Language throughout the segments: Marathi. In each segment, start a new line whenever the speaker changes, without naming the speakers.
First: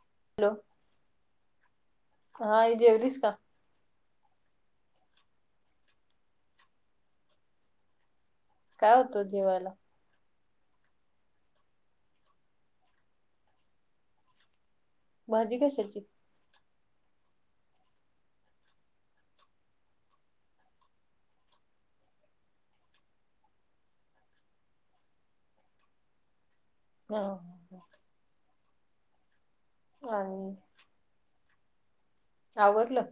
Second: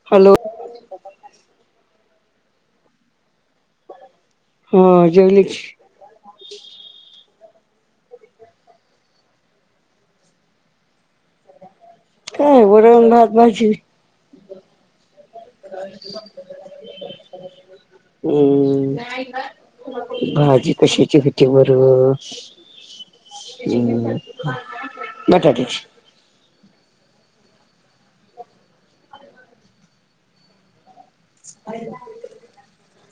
हॅ [unintelligible]
हॅलो हा आई जेवलीस का?
हा जेवली की.
काय होत जेवायला?.
काय वरण, भात, भाजी
भाजी कशाची
हम्म. भाजी कशाची होती बर? हम्, बटाट्याची.
हा. आणि
हो. [inaudible]
आवरलं?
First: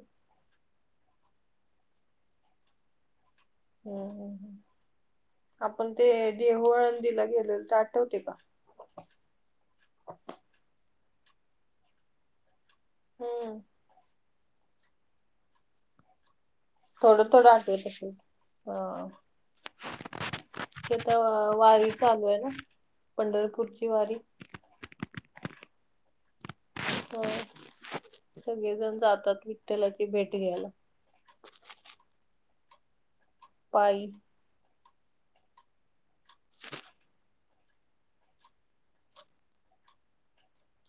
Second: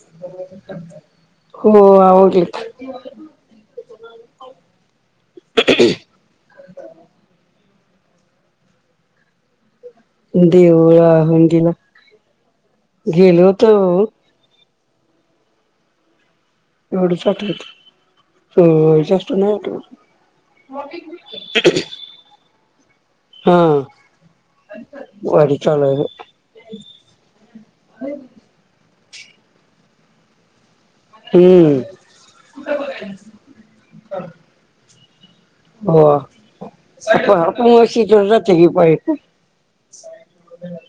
हो आवरलं.
हम्, हम्, हम्, आपण ते देह आळंदिला गेलेलो ते आठवते का?
देहू आळंदीला गेलो
हम्म
होतो.
थोडं थोडं आठवत असेल
हो
हा.
जास्त नाही आठवत
तिथं वारी चालू आहे ना, पंढरपूरची वारी.
वारी चालु आहे.
हो सगळेजण जातात विठ्ठलाची भेट घ्यायला.
हम्म. कुठं करत [unintelligible]
पाई
[inaudible] हो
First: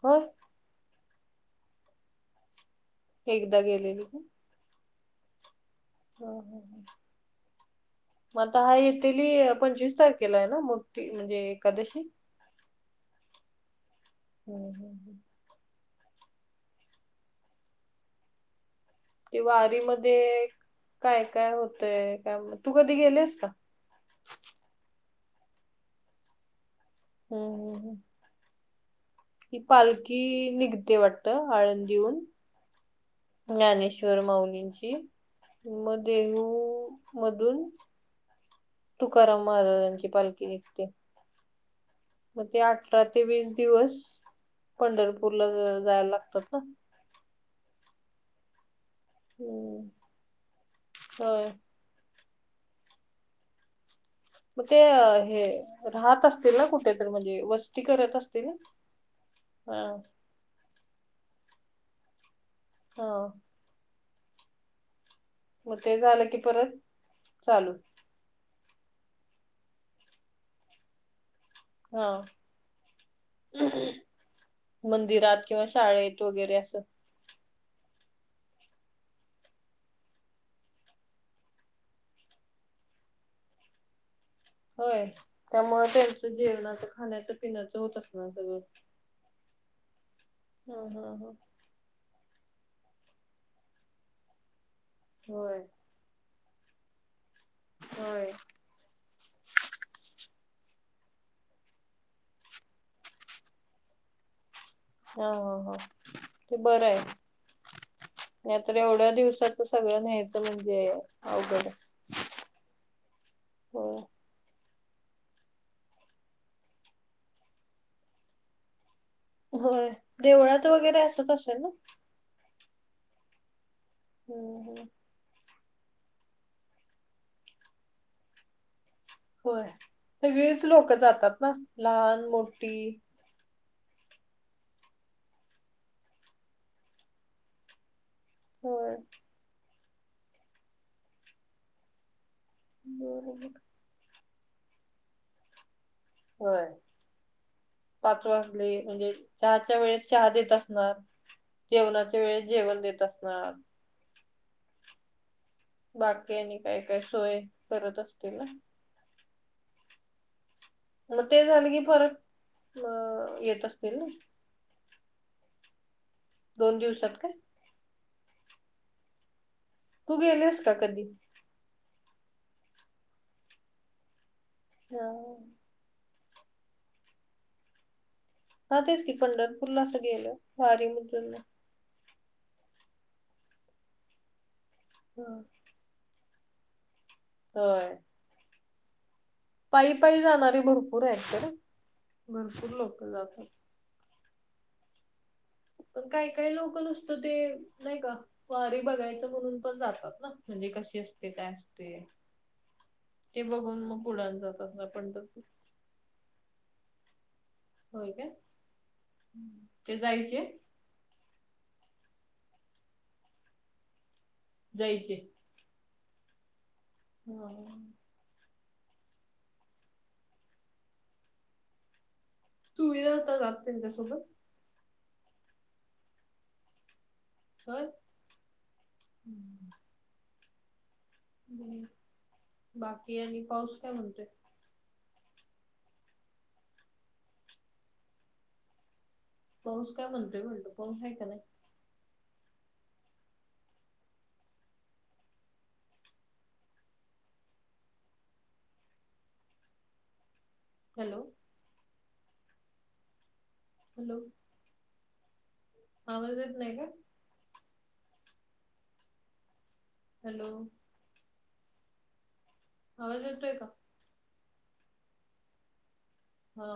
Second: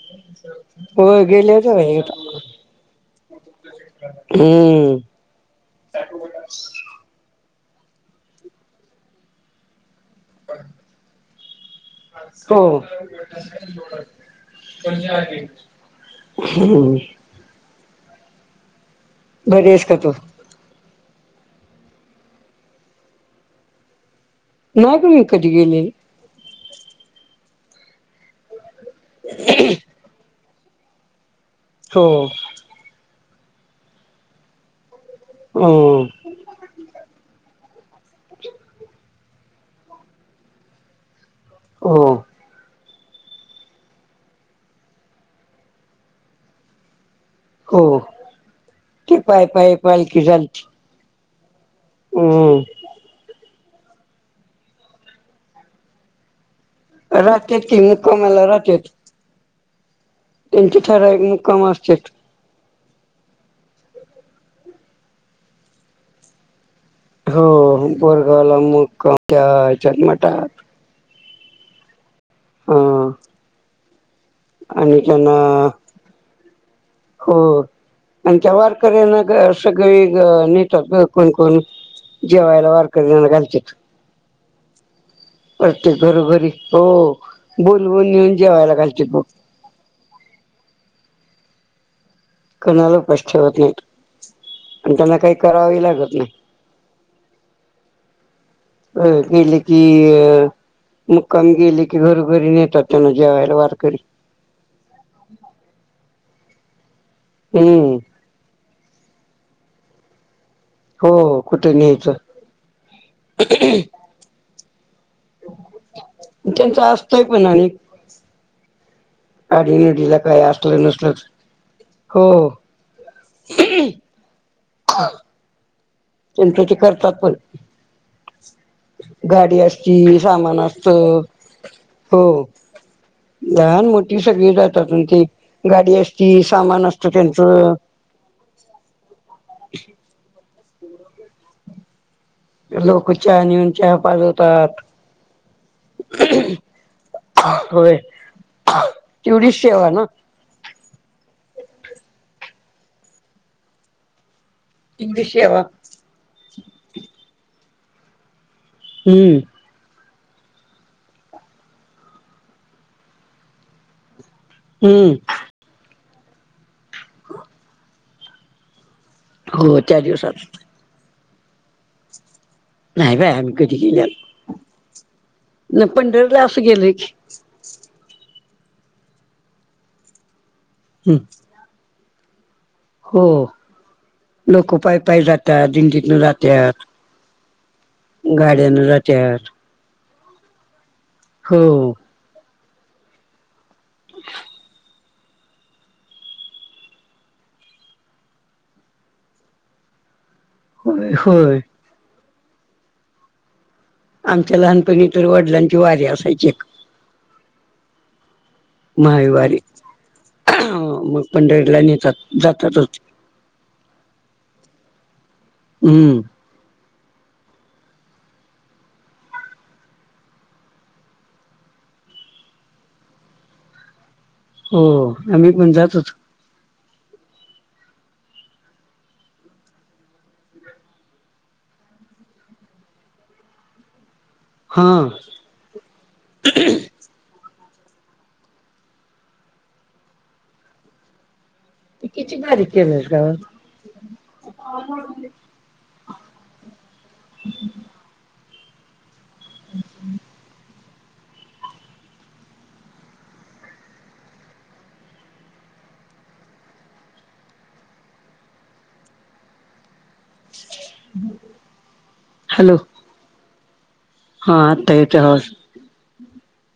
होय
गेल्यात वारीला.
एकदा गेलेली.
हम्म.
म आता हा येतील पंचवीस तारखे केलाय ना मोठी म्हणजे एकादशी हम्म हम्म हम्म.
हो
कि
बरी आहेस का तू
वारीमध्ये काय काय होतय काय तू कधी गेलियेस का?
नाही ग मी कधी गेलेली.
हम् हम ह ही पालखी निघते वाटत
हो
आळंदीहून. ज्ञानेश्वर माउलींची म
हो
देहू मधून तुकाराम महाराजांची पालखी निघते.
हो
मग ते अठरा ते वीस दिवस पंढरपूरला जायला लागतात ना.
हो ते पाय पाय पालखी झाल.
हो
हम
मग ते हे राहत असतील ना कुठे? तर म्हणजे
राहतेत ती
वस्ती करत
मुक्कामाला
असतील
राहतेत
हा
त्यांचे ठरावीक मुक्काम असतात.
हो मग ते झालं की परत
हो
चालू
बरगला मुक्काम त्या याच्यात मठात
हा
ह
मंदिरात किंवा शाळेत वगैरे असं.
हो आणि त्या वारकऱ्यांना सगळी नेतात कोण कोण जेवयला वारकऱ्यांना घालत्यात.
होय त्यामुळे त्यांचं
घरोघरी हो
जेवणाचं खाण्याचं पिण्याचं होत
बोलवून
असनार
नेऊन
सगळं
[unintelligible]
हा हा हा
कणाला पश्वत नाहीत प त्यांना काही
होय
करावे लागत नाही.
होय
अ केले की अ मुक्काम गेले की घरोघरी नेतात त्यांना जेवायला वारकरी.
हा हा हा ते बरं आहे.
हम
एवढ्या दिवसाातच सगळं नाही. म्हणजे
हो
अवघड
कुठे न्यायचं
हो
त्यांच असतय पण आणि
होय
आडीनडीला काय
देवळात
असलं
वगैरे
नसल
असत असेल ना
हो.
हम्
ह चंत ते करतात पण गाडी
होय.
असती सामान
सगळीच
असत
लोक जातात ना
हो.
लहान मोठी
लहान मोठी सगळी जातातून ते गाडी असती सामान असतं त्यांचं.
हो
लोक चहा
बरोबर.
नऊन चहा पाजवतात.
होय
हो
पाच वाजले म्हणजे चहाच्या
ना
वेळेत चहा देत असणार. जेवणाच्या वेळेस जेवण देत असणार
इंग्लिशे व
बाकी आणि काय काय सोय करत असतील ना
हम्म
मग ते झालं की फरक अ येत असतील ना
हम्म
दोन दिवसात का
हो त्या
तू
दिवसात
गेलेस का कधी
नाही बायम्ही कधी केली
हा
न पंढरीला असं गेलय
हा तेच की पंढरपूरला असं गेलं वारी
हं.
मुजून
हो लोक पाय पाय
हं.
जातात दिंडिन जातात
हो
गाड्यान रट्या
पायी पायी जाणारी भरपूर आहेत तर
हो
भरपूर लोक जातात पण काय काय लोक नसतं ते नाही का फ्ारी बघायचं म्हणून पण जातात ना म्हणजे कशी
होय
असते काय
होय
असते ते बघून मग पुढे
आमच्या
जातात ना
लहानपणी तर
पंढरपूर
वडिलांची वारीे असायची एक
होय काय
मायवारी
ते जायचे
मग पंढड लाईन येतात जातातच
जायचे
हम्म
हो सुविधा होता जाते त्यासोबत
हो आम्ही पण जात होच
हो बाकी आणि पाऊस काय म्हणतोय
हा ह
पाऊस काय म्हणतोय म्हणतो पाऊस आहे का नाही
तिकिची गारी केलीस का अम्
हॅलो हॅलो आवाजत नाही का हॅलो
हॅलो,
आवाज येतोय का?
हा येतोय आवाज,
हा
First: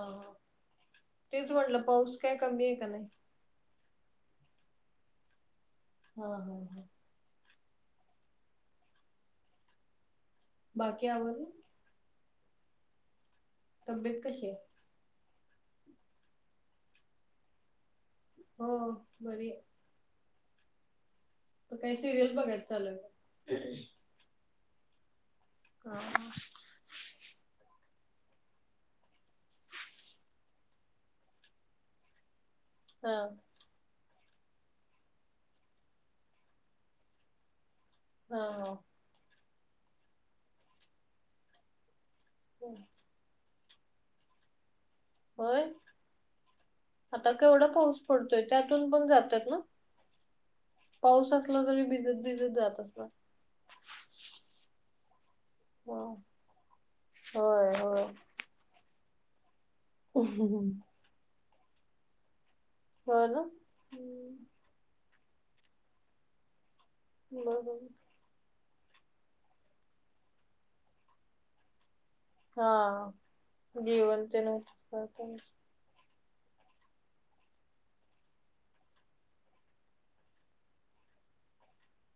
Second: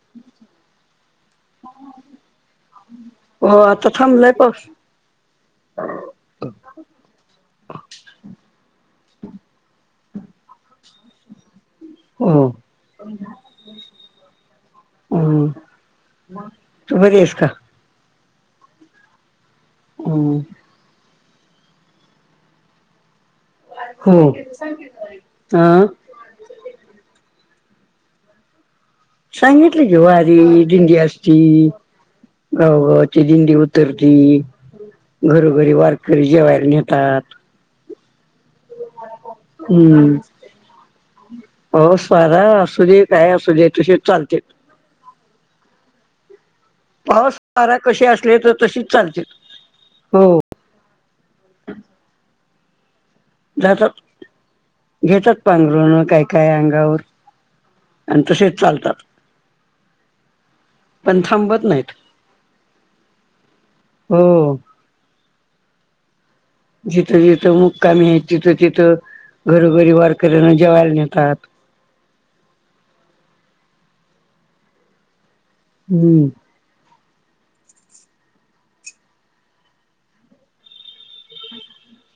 तेच म्हटलं पाऊस काय कमी आहे का नाही,
हो आता थांबलंय पाऊस,
हा हा, हा, बाकी आवर,
हो. [unintelligible]
तब्येत कशीय?
ह. मग. तू बरीयस का?
हो, बरीय.
हम्म.
तू काय, सिरियल बघायच चालुय का?
हो. [unintelligible]
आ हां.
सांगितलं की. वारी, दिंडी असती.
हा
गावंगावची दिंडी होत तर ती. घरोघरी, वारकरी जेवायला नेतात.
ह.
हम्म. पाऊस- वारा असुदे, काहीही असुदे. तसेच चालतेत.
व्हय. आता
पाऊस
केवढा
वारा
पाऊस
कसे असले
पडतोय?
तर
त्यातून
तशीच
पण
चालते
जात्यात न.
हो
पाऊस असला तरी, भिजत- भिजत जातात ना.
जातात. घेतात पांघरून, काय - काय अंगावर
होय होय.
अन् तसेच चालतात.
हम्म. [unintelligible]
पण थांबत नाहीत.
हो ना हम्म,
हो. जिथं - जिथं
बरोबर
मुक्कामीयत, तिथं - तिथं, घरोघरी वारकऱ्यांना जेवायला नेतात.
हा. जेवण तेन असतय त्यांना.
ह, ह.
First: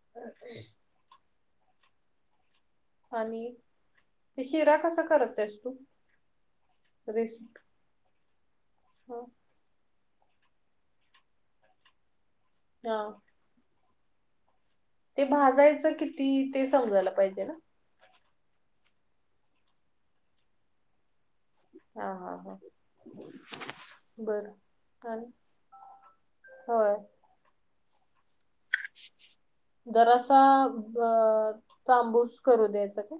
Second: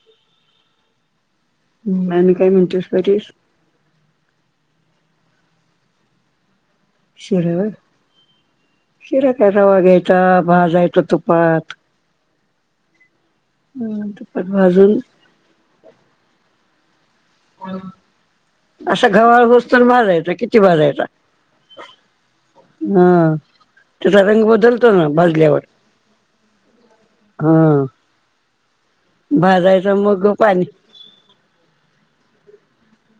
[unintelligible]
ह, आणि काय, म्हणतेस? परेश
आणि, ते शिरा कसा, करतेस तू?
शिरा
रेसिपी
होय. शिरा काय रवा घ्यायचा, भाजायचा तुपात.
हा.
हं, तुपात भाजुन
ते भाजायचं किती? ते समजायला पाहिजे ना.
ह. असा गव्हाळ होईस्तोर भाजायचा. किती भाजायचा?
हा हा हा
हा. त्याचा रंग
बरं.
बदलतो ना,
आणि
भाजल्यावर.
होय.
ह.
[inaudible]
मग
जरासा,
पाणी
ब अ तांबूस करू द्यायचा का?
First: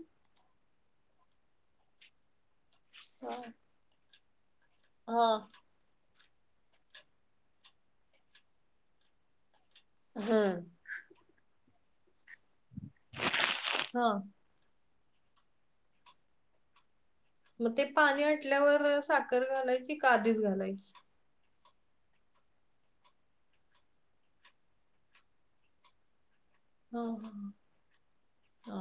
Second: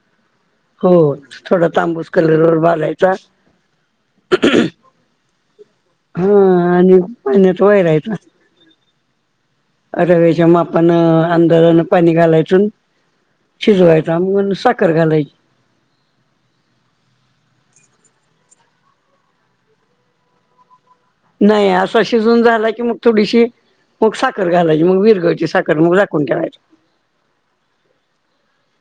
हो, थोडा तांबूस कलरवर भाजायचा
हा हा.
हा आणि पाण्यात वैरायचा. रव्याच्या
हम्म
मापान, अंदाजाने पाणी घालायच न.
हा
शिजवायचा. म न साख खर घालायची.
मग ते पाणी आटल्यावर, साखर घालायची का, आधीच घालायची?
नाही, असा शिजून झाला की, मग थोडीशी मग साखर घालायची. मग विरगळती साखर. मग झाकून ठेवायचा.
ह, ह. हा.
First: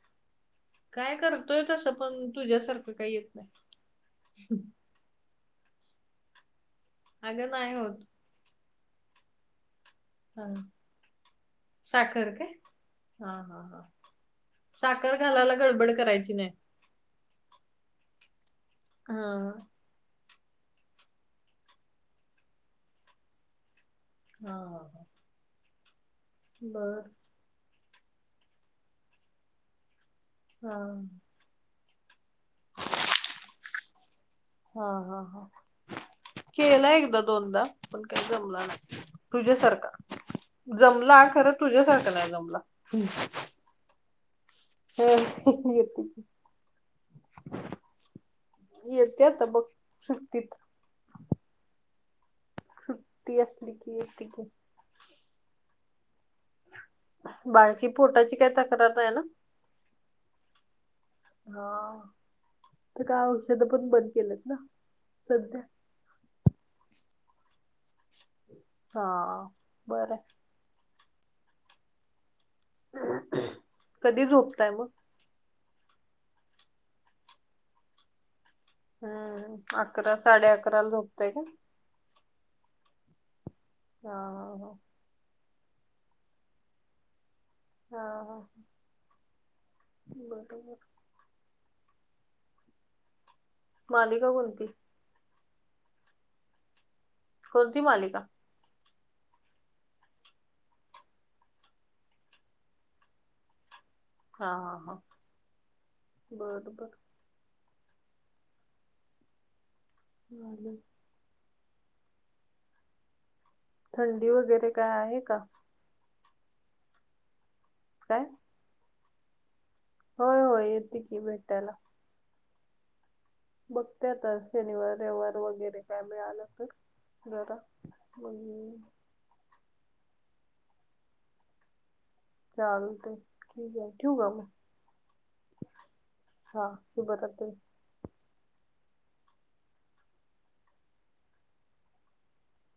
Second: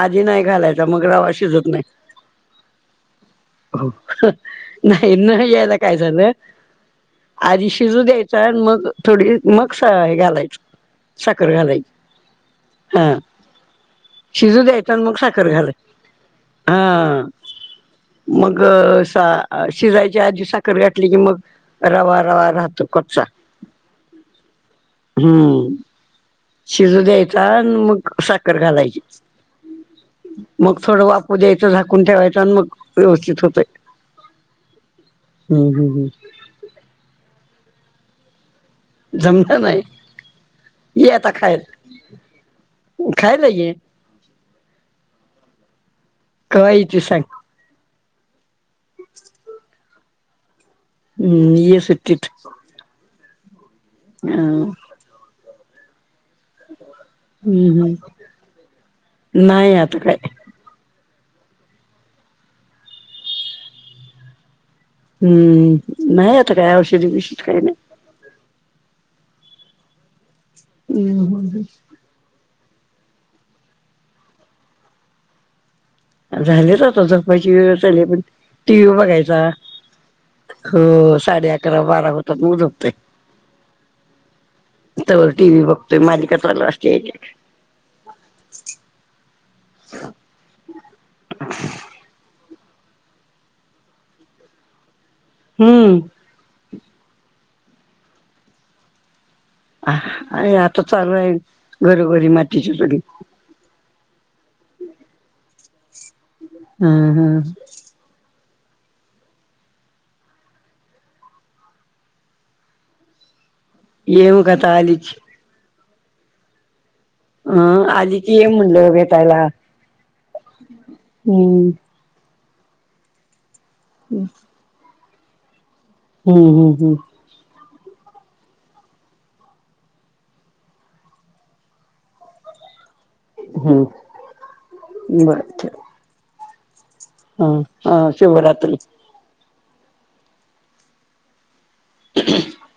आधी नाही घालायचा. मग
काय
रवा
करतोय
शिजत नाही.
तसं पण तुझ्यासारखं काही येत नाही
हो. हं. नाही न यायला काय झालं?
अगं
आधी
नाही होत
शिजू द्याय च मग थोडी मग स आहे
हा.
घालायच, साखर घालायच
साखर काय
हा
हा हा हा
शिजू द्यायचा आणि मग साखर
घालायला
घालायची.
गडबड करायची नाही
हा मग
हा
सा अ श शिजायच्या आधी साखर घातली की, मग रवा रवा राहतो कच्चा.
हा हा ह
हम्म, शिजू द्यायचा आणि मग साखर घालायची.
हा
मग थोडं वाफु द्याय चं, झाकून ठेवायचा आणि मग व्यवस्थित होतय
हा हा हा
हम्म हम्म हम्म
केला एकदा -दोनदा, पण काही जमला नाही,
जमलं नाही
तुझ्यासारख
ये
जमला,
आता
खरं
खायला
तुझ्यासारखा नाय जमला.
खायला ये
होय
कवा येते सांग
येते आता बघ, सुट्टीत.
हुम्म ए सुट्टीत
सुुट्टी असली की येत की,
हम्म
बाळकी
हम्म
पोटाची काय तक्रार नाही ना
नाही आता काय
हा, आता काय औषध पण बंद केलंत ना? सध्या
हम्म नाही आता काय, औषधी बिशीद काही नाही.
हा बरं
हम्म हम्म
[unintelligible] कधी झोपताय मग?
झालेच आता जपायची वेळ झाली पण, टी व्ही बघायचा,
हम्म अकरा साडे अकराला
हो
झोपताय का
साडे अकरा - बारा पतर मग झपतोय.
हा हा हा
तवर टी व्ही बघतोय मालीका चालु असत्यात एक एक
हा हा, बरोबर
ह [unintelligible]
मालिका कोणती?
हम्म
कोणती मालिका?
अ हां आता चालू आहे, घरोघरी मातीची चुली
हा हा हा बरं बरं
हम्म हम्म
घालुन थंडी
ये मग
वगैरे
आता
काय
आलीच
आहे का?
अम आली
काय
की म्हणलं ये भेटायला.
होय होय, येते की
हम्म.
भेटायला. बघते आता शनिवार -रविवार वगैरे काय मिळाला
हम्म
तर
हम्म हम्म
जरा मगंं चालतय ठिक आहे,
हम्म
ठीऊ का
बर
मग?
ठेव.
हा हे
हा
बघते.
हा शिवरात्री [inaudible]